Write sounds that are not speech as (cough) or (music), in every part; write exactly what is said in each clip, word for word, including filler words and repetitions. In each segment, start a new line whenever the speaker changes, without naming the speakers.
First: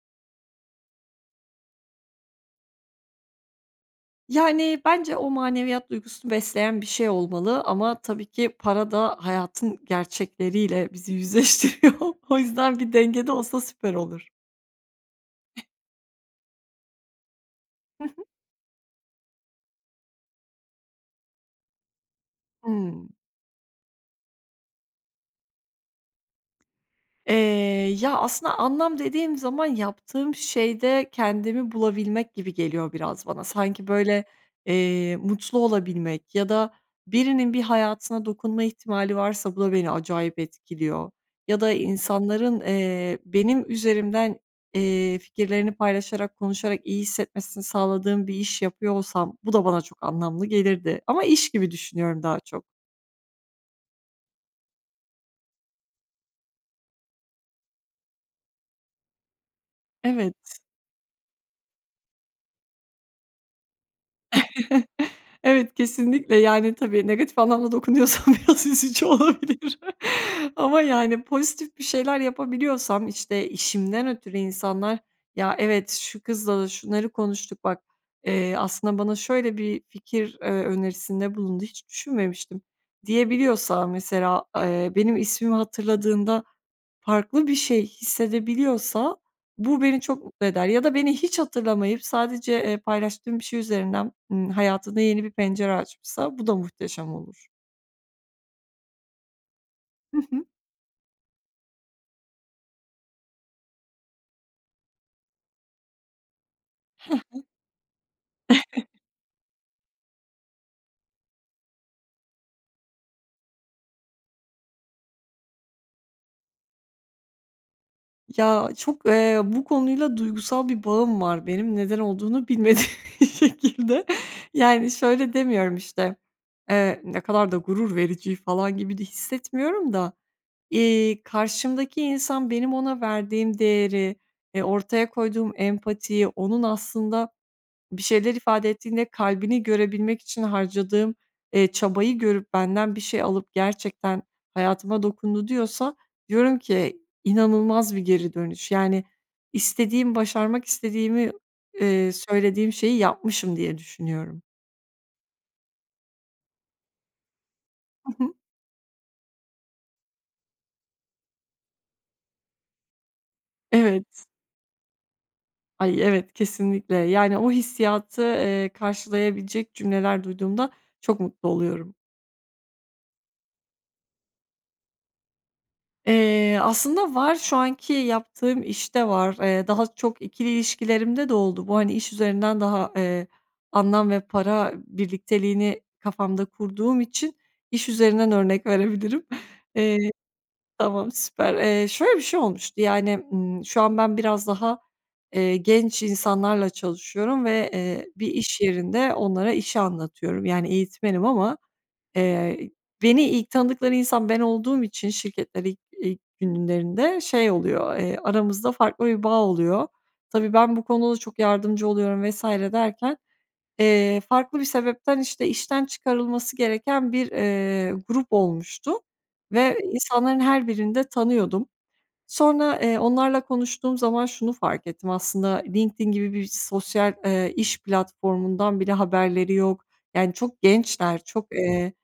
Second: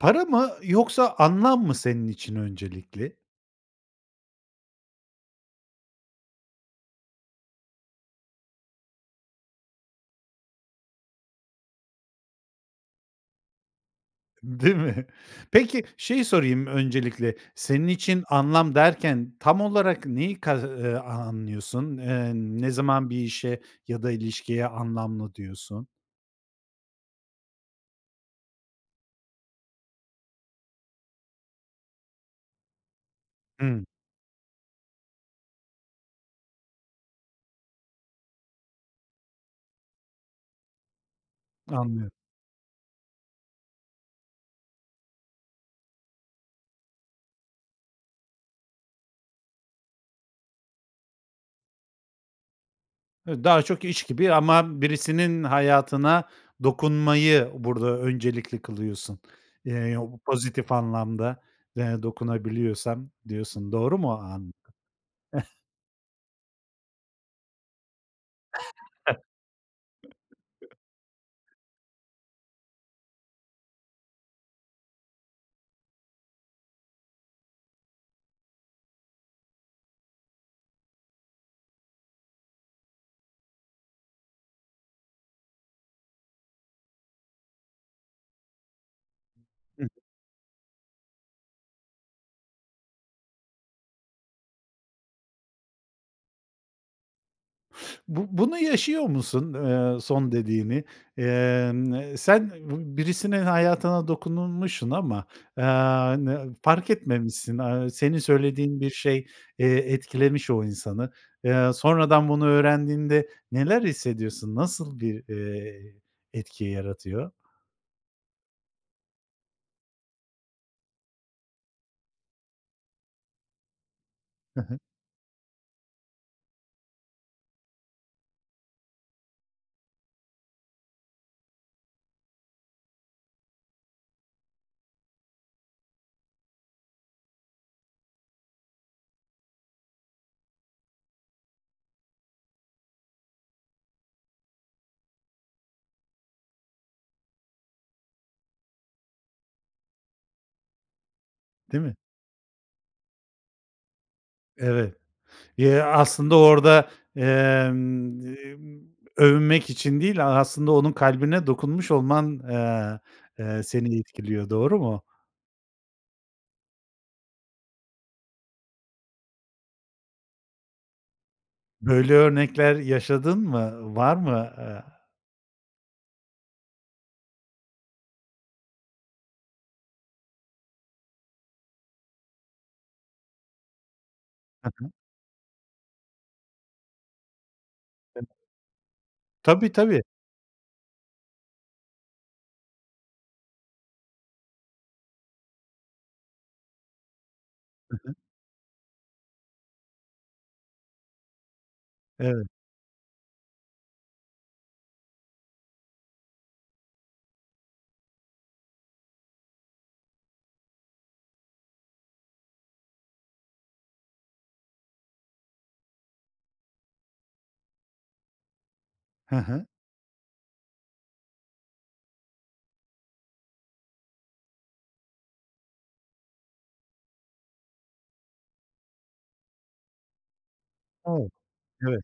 Para mı yoksa anlam mı senin için öncelikli?
Yani, bence o maneviyat duygusunu besleyen bir şey olmalı ama tabii ki para da hayatın gerçekleriyle bizi yüzleştiriyor. O yüzden bir dengede olsa süper olur.
Değil mi? Peki şeyi sorayım öncelikle. Senin
Hı hı.
için anlam derken tam olarak neyi kas eee, a anlıyorsun? Eee, ne
Hımm.
zaman bir işe ya da ilişkiye anlamlı diyorsun?
Eee, ya, aslında anlam dediğim zaman yaptığım şeyde kendimi bulabilmek gibi geliyor biraz bana.
Hı.
Sanki, böyle, eee, mutlu olabilmek ya da birinin bir hayatına dokunma ihtimali varsa, bu da beni acayip etkiliyor. Ya da
Anlıyorum.
insanların, eee, benim üzerimden, eee, fikirlerini paylaşarak, konuşarak iyi hissetmesini sağladığım bir iş yapıyor olsam, bu da bana çok anlamlı gelirdi ama iş gibi düşünüyorum daha çok.
Hı, daha çok iş gibi ama birisinin hayatına dokunmayı burada öncelikli kılıyorsun. Eee, yo bu
Evet.
pozitif anlamda de dokunabiliyorsan diyorsun, doğru mu o an
(chuckles) Evet, kesinlikle, yani, tabii negatif anlamda dokunuyorsam biraz üzücü olabilir
(chuckles)
ama, yani, pozitif bir şeyler yapabiliyorsam, işte, işimden ötürü insanlar, “Ya, evet, şu kızla da şunları konuştuk, bak, eee, aslında bana şöyle bir fikir, eee, önerisinde bulundu, hiç düşünmemiştim.” diyebiliyorsa, mesela. Eee, benim ismimi hatırladığında farklı bir şey hissedebiliyorsa, bu beni çok mutlu eder ya da beni hiç hatırlamayıp sadece, eee, paylaştığım bir şey üzerinden, ımm, hayatında yeni bir pencere açmışsa, bu da muhteşem olur.
Bu bunu yaşıyor musun, eee,
Hı
son
hı.
dediğini? Emm, eee, sen bi birisinin hayatına dokunulmuşun ama, eee, n fark
Hı hı.
etmemişsin, aaa, senin söylediğin bir
(chuckles)
şey, eee, etkilemiş o insanı. Eee, sonradan bunu öğrendiğinde neler hissediyorsun? Nasıl bir, eee, etki yaratıyor?
Ya, çok, eee, bu konuyla duygusal bir bağım var benim neden olduğunu bilmediğim bir şekilde.
Hı hı.
Yani şöyle demiyorum, işte, eee, "ne kadar da gurur verici" falan gibi de hissetmiyorum da, iii, karşımdaki insan benim ona verdiğim değeri, eee, ortaya koyduğum empatiyi, onun aslında bir şeyler ifade ettiğinde kalbini görebilmek için harcadığım, eee, çabayı görüp, benden bir şey alıp gerçekten hayatıma dokundu diyorsa, diyorum ki, inanılmaz bir geri dönüş. Yani, istediğim, başarmak istediğimi,
Değil mi?
eee, söylediğim şeyi yapmışım diye düşünüyorum.
Evet, ya, aslında orada,
Hı
emm,
hı.
emm, övünmek için değil, a aslında onun kalbine dokunmuş olman, eee, eee, seni
Evet.
etkiliyor, doğru mu?
Ay, evet, kesinlikle. Yani, o hissiyatı, eee, karşılayabilecek cümleler duyduğumda çok mutlu oluyorum.
Böyle örnekler yaşadın mı? Var mı? Aaa
Eee, aslında var, şu anki yaptığım işte var, eee, daha çok ikili ilişkilerimde de oldu. Bu, hani, iş üzerinden daha, eee, anlam ve
Hı
para
hı.
birlikteliğini kafamda kurduğum için iş üzerinden
(unintelligible)
örnek verebilirim.
Tabii, tabii.
Eee Tamam süper, eee, şöyle bir şey olmuştu, yani, ımm, şu an ben biraz daha, eee, genç insanlarla çalışıyorum ve,
Hı
eee,
hı.
bir iş yerinde onlara işi anlatıyorum, yani eğitmenim ama,
Evet.
eee, ı beni ilk tanıdıkları insan ben olduğum için şirkette ilk ilk günlerinde şey oluyor, eee, aramızda farklı bir bağ oluyor. Tabii, ben bu konuda da çok yardımcı oluyorum vs. derken, eee, farklı bir sebepten, işte, işten çıkarılması gereken bir, eee, grup olmuştu
He he.
ve insanların her birini de tanıyordum. Sonra, eee, onlarla konuştuğum zaman şunu fark ettim aslında, LinkedIn gibi bir s sosyal, eee, iş platformundan bile haberleri yok. Yani, çok gençler,
O!
çok, eee,
Evet.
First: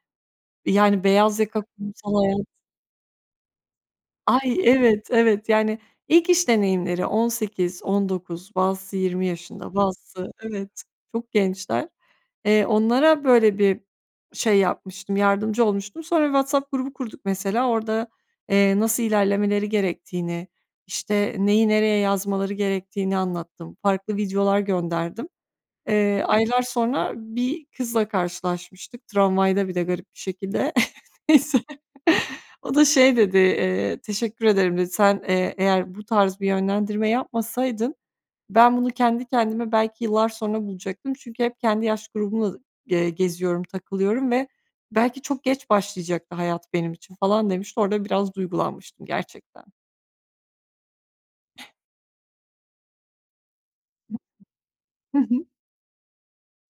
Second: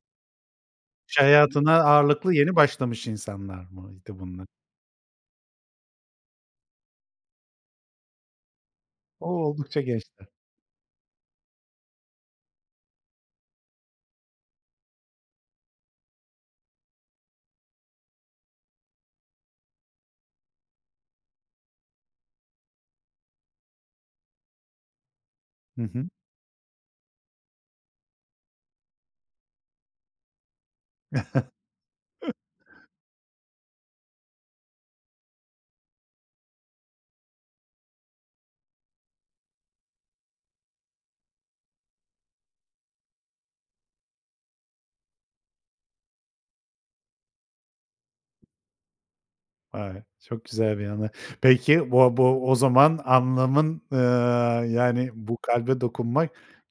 yani,
İş
beyaz yaka
hayatına
kurumsal
ağırlıklı
hayat
yeni başlamış insanlar mıydı bunlar?
Ay, evet, evet, yani ilk iş deneyimleri on sekiz, on dokuz, bazısı yirmi
O!
yaşında,
Oldukça gençler.
bazısı evet, çok gençler. Eee, onlara böyle bir şey yapmıştım, yardımcı olmuştum. Sonra bir WhatsApp grubu kurduk mesela, orada, eee, nasıl ilerlemeleri gerektiğini, işte, neyi nereye yazmaları gerektiğini anlattım, farklı videolar gönderdim.
Hı hı.
Eee, aylar sonra bir kızla karşılaşmıştık, tramvayda bir de garip bir şekilde. (chuckles) Neyse.
(chuckles)
O da şey dedi, eee, "teşekkür ederim" dedi. "Sen, eee, eğer bu tarz bir yönlendirme yapmasaydın ben bunu kendi kendime belki yıllar sonra bulacaktım. Çünkü hep kendi yaş grubumla, eee, geziyorum, takılıyorum ve belki çok geç başlayacaktı hayat benim için falan" demişti. Orada biraz duygulanmıştım gerçekten.
Vay, çok güzel bir anı. Peki, bo bo o zaman anlamın, eee,
(unintelligible)
yani,
Hı
bu
hı.
kalbe dokunmak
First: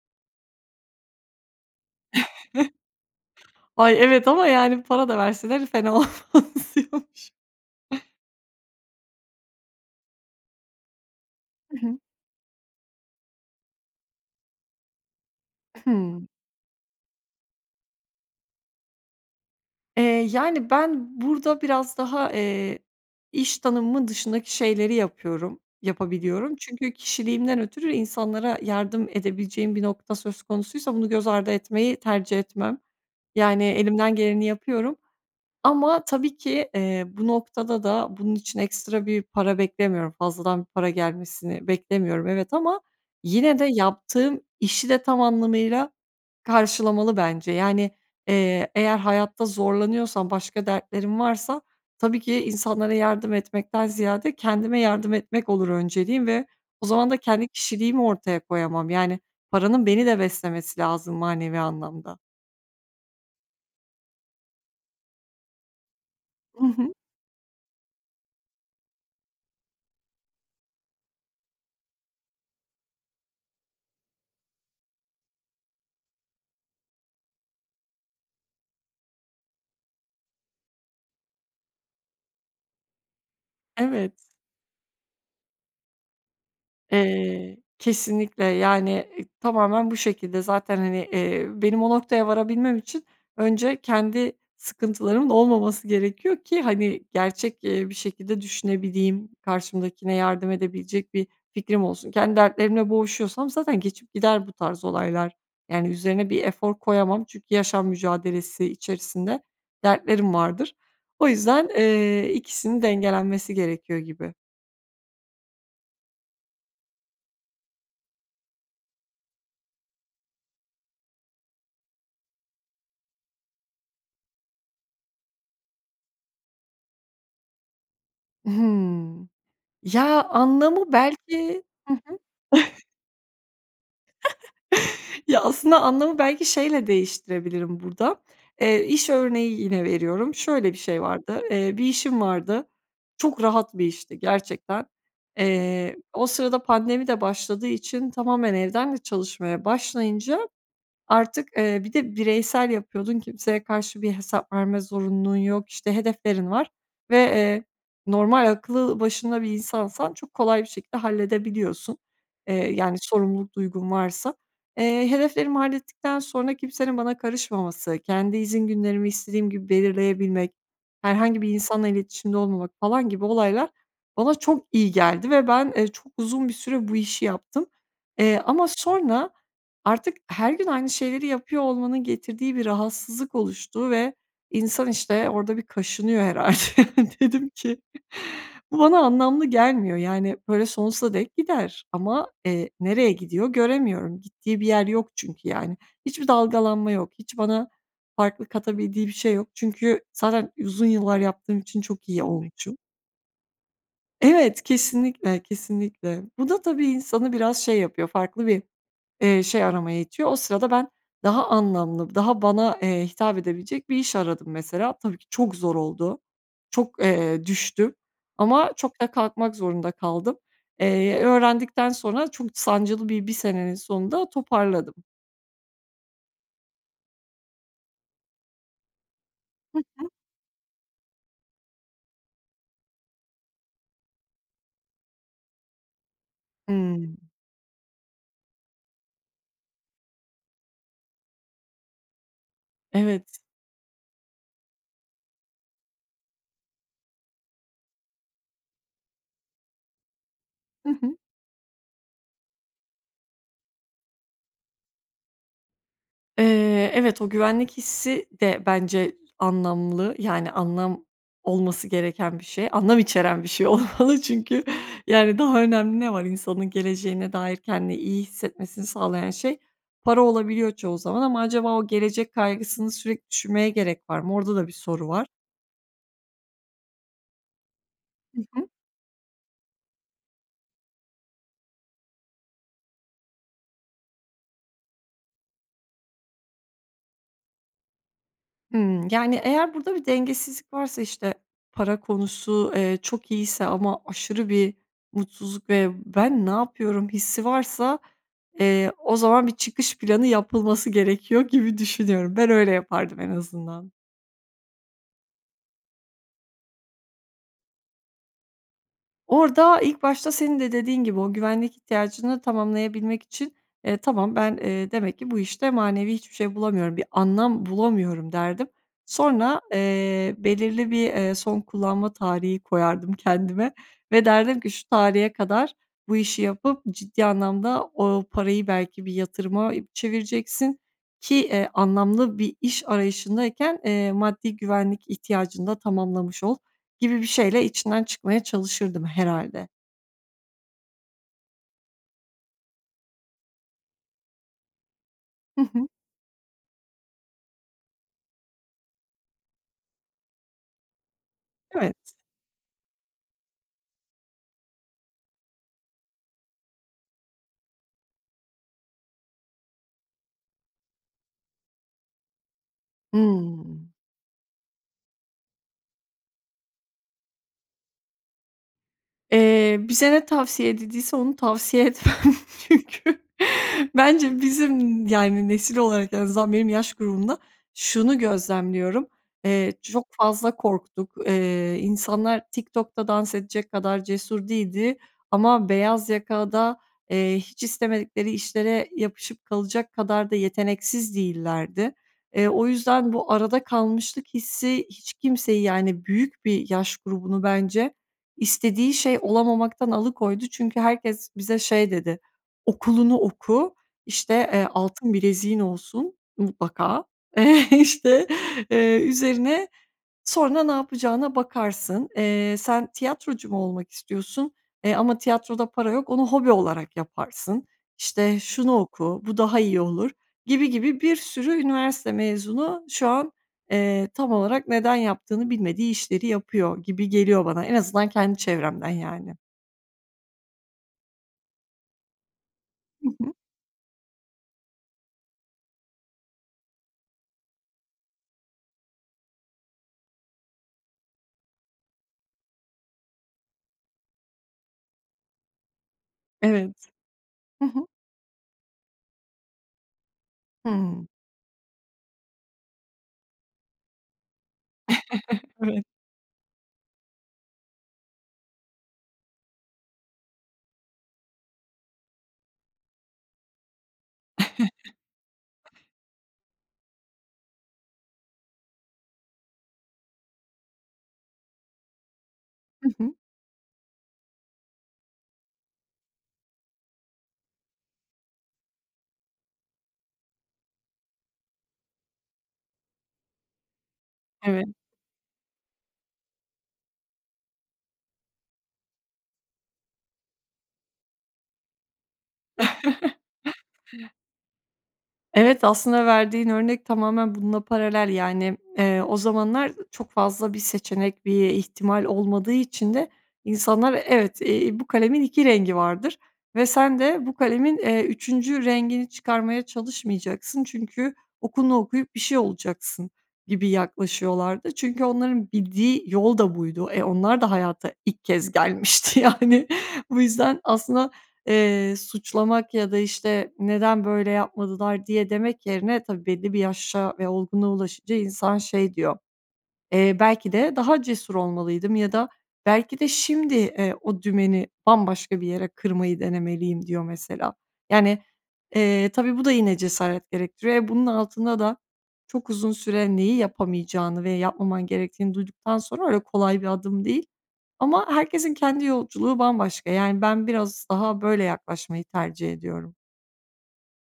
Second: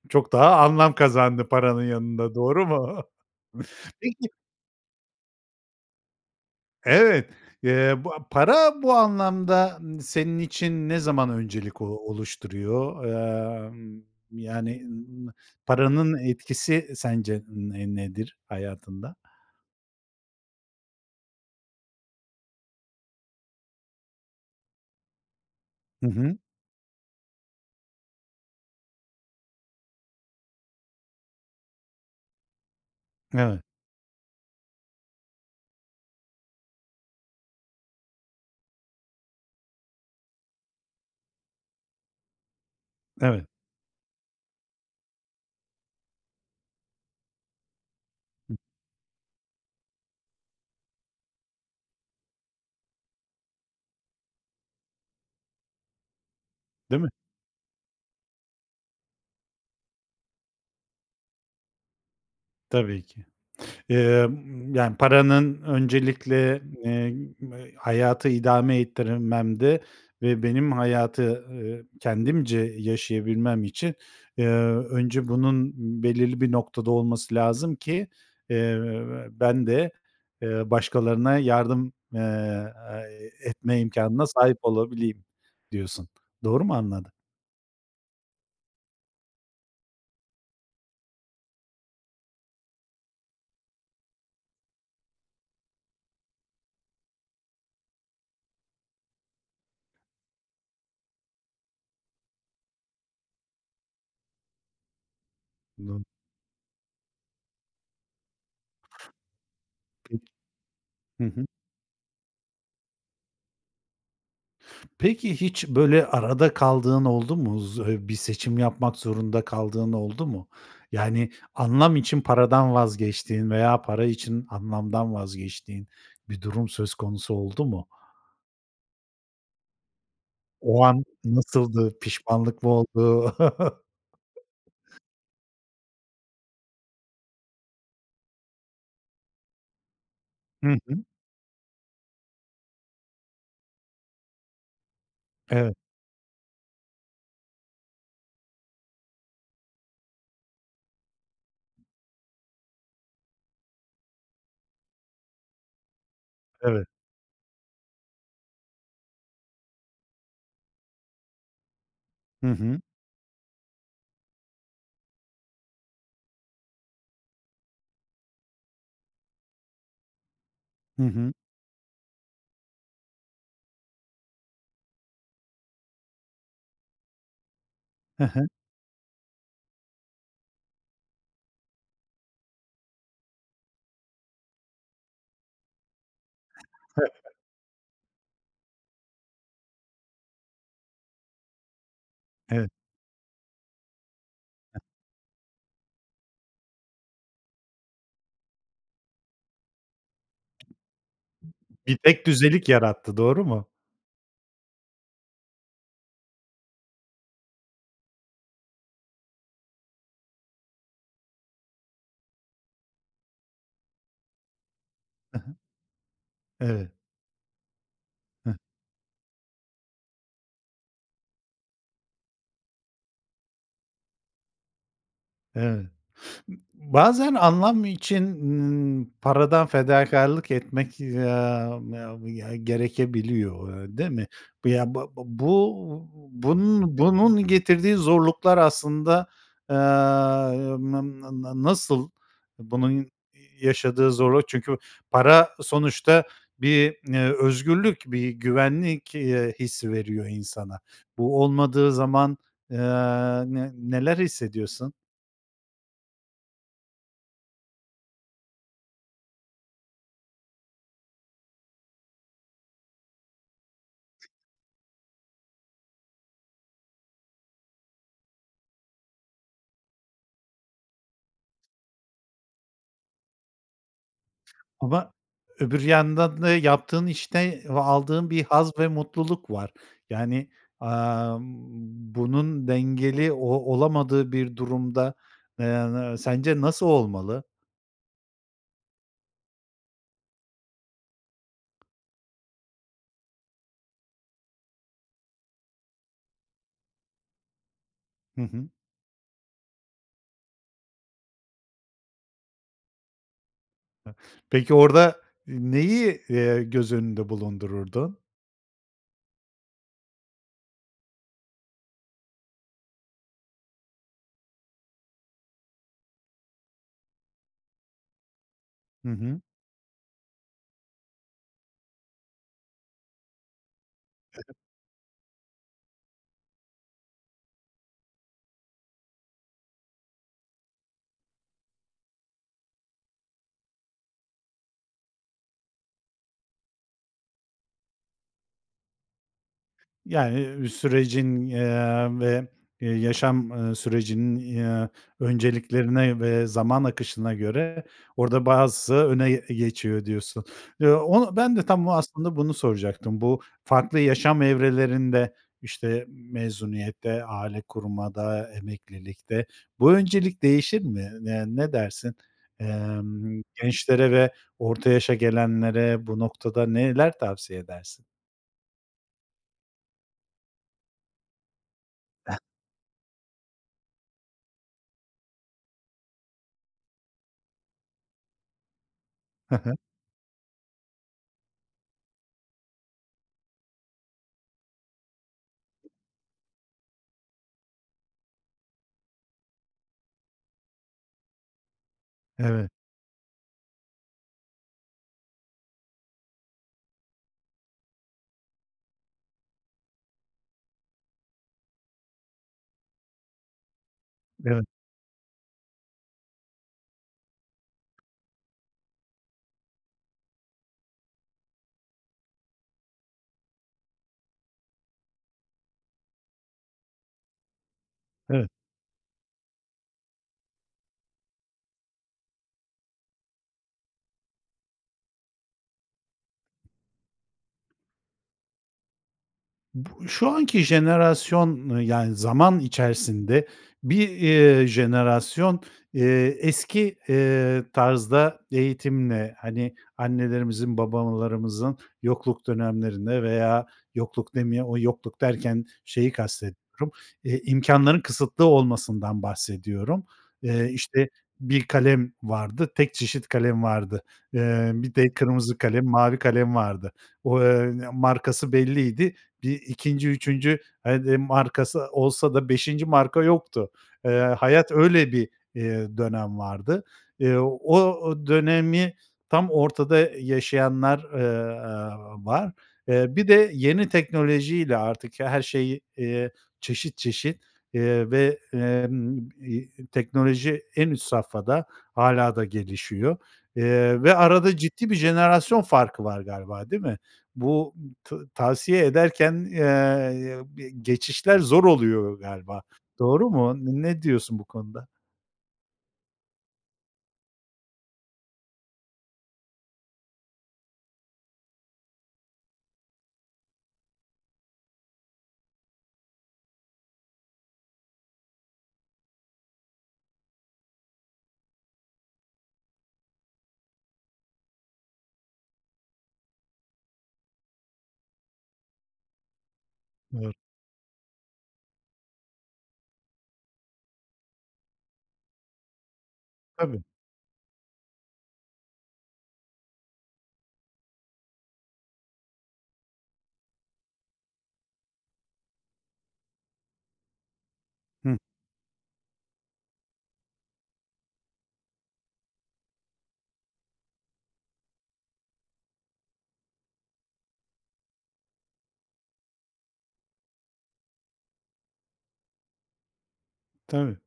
çok daha anlam kazandı paranın yanında, doğru mu?
(chuckles)
(chuckles)
Ay evet
Peki
ama yani para da verseler fena olmaz diyormuşum.
Evet, eee, bu, a para bu anlamda, n senin için ne zaman
Hı
öncelik, o
hı.
oluşturuyor? Emm, yani, ııı, ımm, paranın
Hıı.
etkisi sence, ne nedir hayatında?
Eee, yani, ben burada biraz daha, eee, iş tanımımın dışındaki şeyleri yapıyorum,
Hı hı.
yapabiliyorum. Çünkü kişiliğimden ötürü insanlara yardım edebileceğim bir nokta söz konusuysa bunu göz ardı etmeyi tercih etmem.
Evet.
Yani, elimden geleni yapıyorum ama, tabii ki, eee, bu noktada da bunun için ekstra bir para beklemiyorum, fazladan bir para gelmesini beklemiyorum, evet, ama
Evet.
yine de yaptığım işi de tam anlamıyla karşılamalı bence. Yani, eee, eğer hayatta zorlanıyorsam, başka dertlerim varsa, tabii ki insanlara yardım etmekten ziyade kendime yardım etmek olur önceliğim ve o
Değil mi?
zaman da kendi kişiliğimi ortaya koyamam. Yani, paranın beni de beslemesi lazım manevi anlamda.
Tabii ki. Eee, ımm, yani, paranın öncelikle,
Hı hı.
eee, hayatı idame ettirmemde ve benim hayatı, eee, kendimce yaşayabilmem için, eee, önce bunun belirli bir noktada olması lazım ki, eee, ben de, eee, başkalarına yardım, eee, e etme
Evet.
imkânına sahip olabileyim, diyorsun. Doğru mu anladım?
Eee, kesinlikle, yani, eee, tamamen bu şekilde. Zaten, hani, eee, benim o noktaya varabilmem için önce kendi sıkıntılarımın olmaması gerekiyor ki, hani, gerçek, eee, bir şekilde düşünebileyim, karşımdakine yardım edebilecek bir fikrim olsun. Kendi dertlerimle boğuşuyorsam zaten geçip gider bu tarz olaylar, yani,
Doğru.
üzerine bir efor koyamam. Çünkü yaşam mücadelesi içerisinde
Peki.
dertlerim vardır.
Hı
O
hı.
yüzden, eee, ikisinin dengelenmesi gerekiyor gibi.
Peki, hiç, böyle, arada kaldığın oldu mu? Zo eee, bir seçim yapmak zorunda kaldığın oldu mu? Yani, anlam için paradan vazgeçtiğin veya para için anlamdan vazgeçtiğin bir durum söz konusu oldu mu?
Hımm. Ya,
O
anlamı
an
belki hı
nasıldı?
hı.
Pişmanlık mı
(chuckles)
oldu? (chuckles)
(chuckles) Ya, aslında anlamı belki şeyle değiştirebilirim burada, eee, iş örneği yine veriyorum,
Hı
şöyle bir şey
hı.
vardı, eee, bir işim vardı, çok rahat bir işti gerçekten.
Evet.
Eee, o sırada pandemi de başladığı için tamamen evden de çalışmaya başlayınca artık, eee, bir de bireysel yapıyordun, kimseye karşı bir hesap verme zorunluluğun yok, işte hedeflerin var
Evet.
ve, eee, normal, aklı başında bir insansan çok kolay bir şekilde halledebiliyorsun,
Hı
eee,
hı.
yani, sorumluluk duygun varsa. Eee, hedeflerimi hallettikten sonra kimsenin bana karışmaması, kendi izin günlerimi istediğim gibi belirleyebilmek,
Hı hı.
herhangi bir insanla iletişimde olmamak, falan gibi olaylar bana çok iyi geldi ve ben, eee, çok uzun bir süre bu işi yaptım.
Hı
Eee,
hı.
ama sonra artık her gün aynı şeyleri yapıyor olmanın getirdiği bir rahatsızlık oluştu ve insan işte, orada bir kaşınıyor herhâlde. Dedim ki, bu bana anlamlı gelmiyor, yani, böyle, sonsuza dek gider ama, eee,
Evet.
nereye gidiyor göremiyorum. Gittiği bir yer yok çünkü, yani. Hiçbir dalgalanma yok, hiç bana farklı katabildiği bir şey yok. Çünkü zaten uzun yıllar yaptığım için
Bir
çok iyi
tekdüzelik
olmuşum.
yarattı, doğru mu?
Evet, kesinlikle, kesinlikle. Bu da tabii insanı biraz şey yapıyor, farklı bir, eee, şey aramaya itiyor. O sırada ben daha anlamlı, daha bana, eee, hitap edebilecek bir iş aradım, mesela. Tabii ki
Hı hı.
çok zor oldu,
Evet.
çok, eee, düştüm
Hıh.
ama çok da kalkmak zorunda kaldım. Eee, öğrendikten sonra çok sancılı bir bir senenin sonunda toparladım.
Evet. (sniffs) Bazen anlam için, ııı, paradan
Hı hı.
fedakârlık etmek, aaa, ya ya gerekebiliyor, ııı, değil mi? Ya, bab bu bunun,
Hımm.
bunun getirdiği zorluklar aslında, aaa, n n n nasıl, bunun ya
Evet.
yaşadığı zorluk çünkü para sonuçta bir, ııı, özgürlük, bir güvenlik, iii, hissi veriyor insana.
Hı hı.
Bu olmadığı zaman, ııı, ne neler hissediyorsun?
Eee, evet, o güvenlik hissi de bence anlamlı, yani, anlam olması gereken bir şey, anlam içeren bir şey olmalı. Çünkü, yani, daha önemli ne var insanın geleceğine dair kendini iyi hissetmesini sağlayan şey? Para olabiliyor çoğu zaman ama acaba o gelecek kaygısını sürekli düşünmeye gerek var mı? Orada da bir soru
Ama
var.
öbür yandan da yaptığın işte ve aldığın
Hı
bir
hı.
haz ve mutluluk var. Yani, amm, bunun dengeli o olamadığı bir durumda, eee, sence nasıl olmalı?
Hımm. Yani, eğer burada bir dengesizlik varsa, işte, para konusu, eee, çok iyiyse ama aşırı bir mutsuzluk ve "ben ne yapıyorum" hissi varsa,
Hı hı.
eee, o zaman bir çıkış planı yapılması gerekiyor gibi düşünüyorum. Ben öyle yapardım en azından.
Peki orada, ııı, neyi, eee, göz önünde bulundururdun?
Orada, ilk başta senin de dediğin gibi, o güvenlik ihtiyacını tamamlayabilmek için, eee, tamam, ben, eee, demek ki bu işte manevi hiçbir şey bulamıyorum, bir anlam bulamıyorum derdim.
Hı hı.
Sonra, eee, belirli bir, eee, son kullanma tarihi koyardım kendime. Ve derdim ki, şu tarihe kadar bu işi yapıp ciddi anlamda o parayı belki bir yatırıma çevireceksin ki, eee, anlamlı bir iş arayışındayken, eee, maddi güvenlik ihtiyacını da tamamlamış ol, gibi bir şeyle içinden çıkmaya çalışırdım herhâlde.
Yani, sürecin, eee, ve, ııı, yaşam, ııı, sürecinin, ııı,
Hı hı.
önceliklerine ve zaman akışına göre orada bazısı öne geçiyor diyorsun. Ya, o ben de tam o
Evet.
aslında bunu soracaktım. Bu farklı yaşam evrelerinde, işte, mezuniyette, aile kurmada, emeklilikte, bu öncelik değişir mi? Eee, ne dersin? Emm,
Hıı.
gençlere ve orta yaşa gelenlere bu noktada neler tavsiye edersin?
Eee, bize ne tavsiye edildiyse onu tavsiye etmem. (chuckles) Çünkü bence bizim, yani, nesil olarak en azından benim yaş grubumda şunu gözlemliyorum.
Hı
Eee,
hı.
çok fazla korktuk. Eee, insanlar TikTok'ta dans edecek kadar cesur değildi ama beyaz yaka da, eee, hiç istemedikleri işlere yapışıp kalacak kadar da yeteneksiz değillerdi. Eee, o
Evet.
yüzden bu arada kalmışlık hissi hiç kimseyi, yani, büyük bir yaş grubunu, bence, istediği şey olamamaktan alıkoydu çünkü herkes bize şey dedi, “Okulunu oku,” işte,
Evet.
eee, “Altın bileziğin olsun mutlaka.” Eee, işte, eee, üzerine “Sonra ne yapacağına bakarsın, eee, sen tiyatrocu mu olmak istiyorsun? E, ama tiyatroda para yok, onu hobi olarak yaparsın.” İşte,
Evet.
“Şunu oku, bu daha iyi olur.” gibi gibi bir sürü üniversite mezunu şu an, eee, tam olarak neden yaptığını bilmediği işleri yapıyor gibi geliyor bana. En azından kendi çevremden, yani.
Bu şu anki jenerasyon, ııı, yani zaman
Hı hı.
içerisinde bir, iii, jenerasyon, iii, eski, eee, tarzda eğitimle, hani, annelerimizin, babalarımızın yokluk dönemlerinde veya yokluk demeye o yokluk derken şeyi
Evet.
kastediyorum, eee,
Hı hı.
imkânların kısıtlı olmasından bahsediyorum. Eee,
Hımm.
işte, bir kalem vardı, tek çeşit kalem vardı. Eee, bir de
(chuckles)
kırmızı
Evet.
kalem, mavi kalem vardı. O, eee, markası belliydi. Bir ikinci üçüncü hadi markası olsa da beşinci marka yoktu. Eee, hayat öyle bir,
(chuckles)
eee, dönem vardı. Eee, o o dönemi tam ortada i yaşayanlar, ııı, aaa var.
Hı
Eee,
hı.
bir de yeni teknolojiyle artık her şeyi, eee, çeşit çeşit, eee, ve, emm, iii, teknoloji, en üst safhada hâlâ da gelişiyor, eee, ve arada
Evet.
ciddi bir jenerasyon farkı var galiba, değil mi? Bu, ta tavsiye ederken, eee, be geçişler zor oluyor galiba.
(chuckles)
Doğru mu? Ne diyorsun bu konuda?
Evet aslında verdiğin örnek tamamen bununla paralel. Yani, eee, o zamanlar çok fazla bir seçenek, bir ihtimal olmadığı için de insanlar evet, eee, bu kalemin iki rengi vardır ve sen de bu kalemin, eee, üçüncü rengini çıkarmaya çalışmayacaksın çünkü okulunu okuyup bir şey olacaksın gibi yaklaşıyorlardı. Çünkü onların bildiği yol da buydu, eee, onlar da hayata ilk kez gelmişti yani. Bu
Doğru.
yüzden aslında, eee, suçlamak ya da, işte, neden böyle yapmadılar diye demek yerine, tabii, belli bir
Tabii.
yaşa ve olgunluğa ulaşınca insan şey diyor, eee, "Belki de daha cesur olmalıydım." ya da "Belki de şimdi, eee, o dümeni bambaşka bir yere kırmayı denemeliyim." diyor mesela.
Hı.
Yani, eee, tabii, bu da yine cesaret gerektiriyor, eee, bunun altında da çok uzun süre neyi yapamayacağını ve yapmaman gerektiğini duyduktan sonra öyle kolay bir adım değil ama herkesin kendi yolculuğu bambaşka. Yani ben biraz daha böyle yaklaşmayı tercih ediyorum.
Tabii,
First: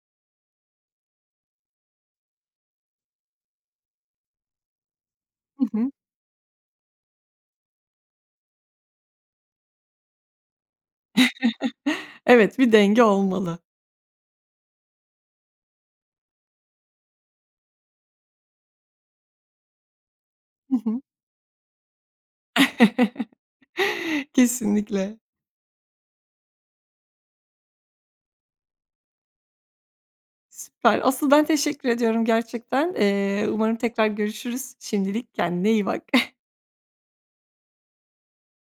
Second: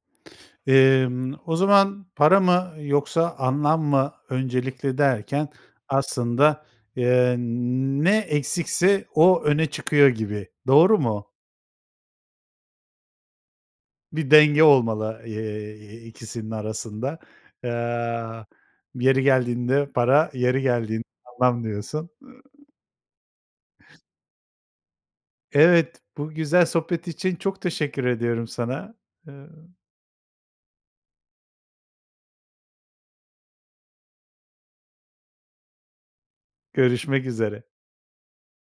emm, o zaman para mı yoksa anlam mı öncelikli derken
Hı hı.
aslında, eee, ne eksikse o öne çıkıyor gibi, doğru mu?
(chuckles) Evet bir denge olmalı.
Bir denge olmalı, eee, ikisinin arasında. Aaa, yeri geldiğinde para, yeri
Hı hı.
geldiğinde anlam diyorsun. Iıı
(chuckles) Kesinlikle.
Evet, bu güzel sohbet için çok teşekkür ediyorum sana. Iıı.
Süper. Asıl, ben teşekkür ediyorum gerçekten. Eee, umarım tekrar görüşürüz. Şimdilik, kendine iyi bak. (chuckles)
Görüşmek üzere.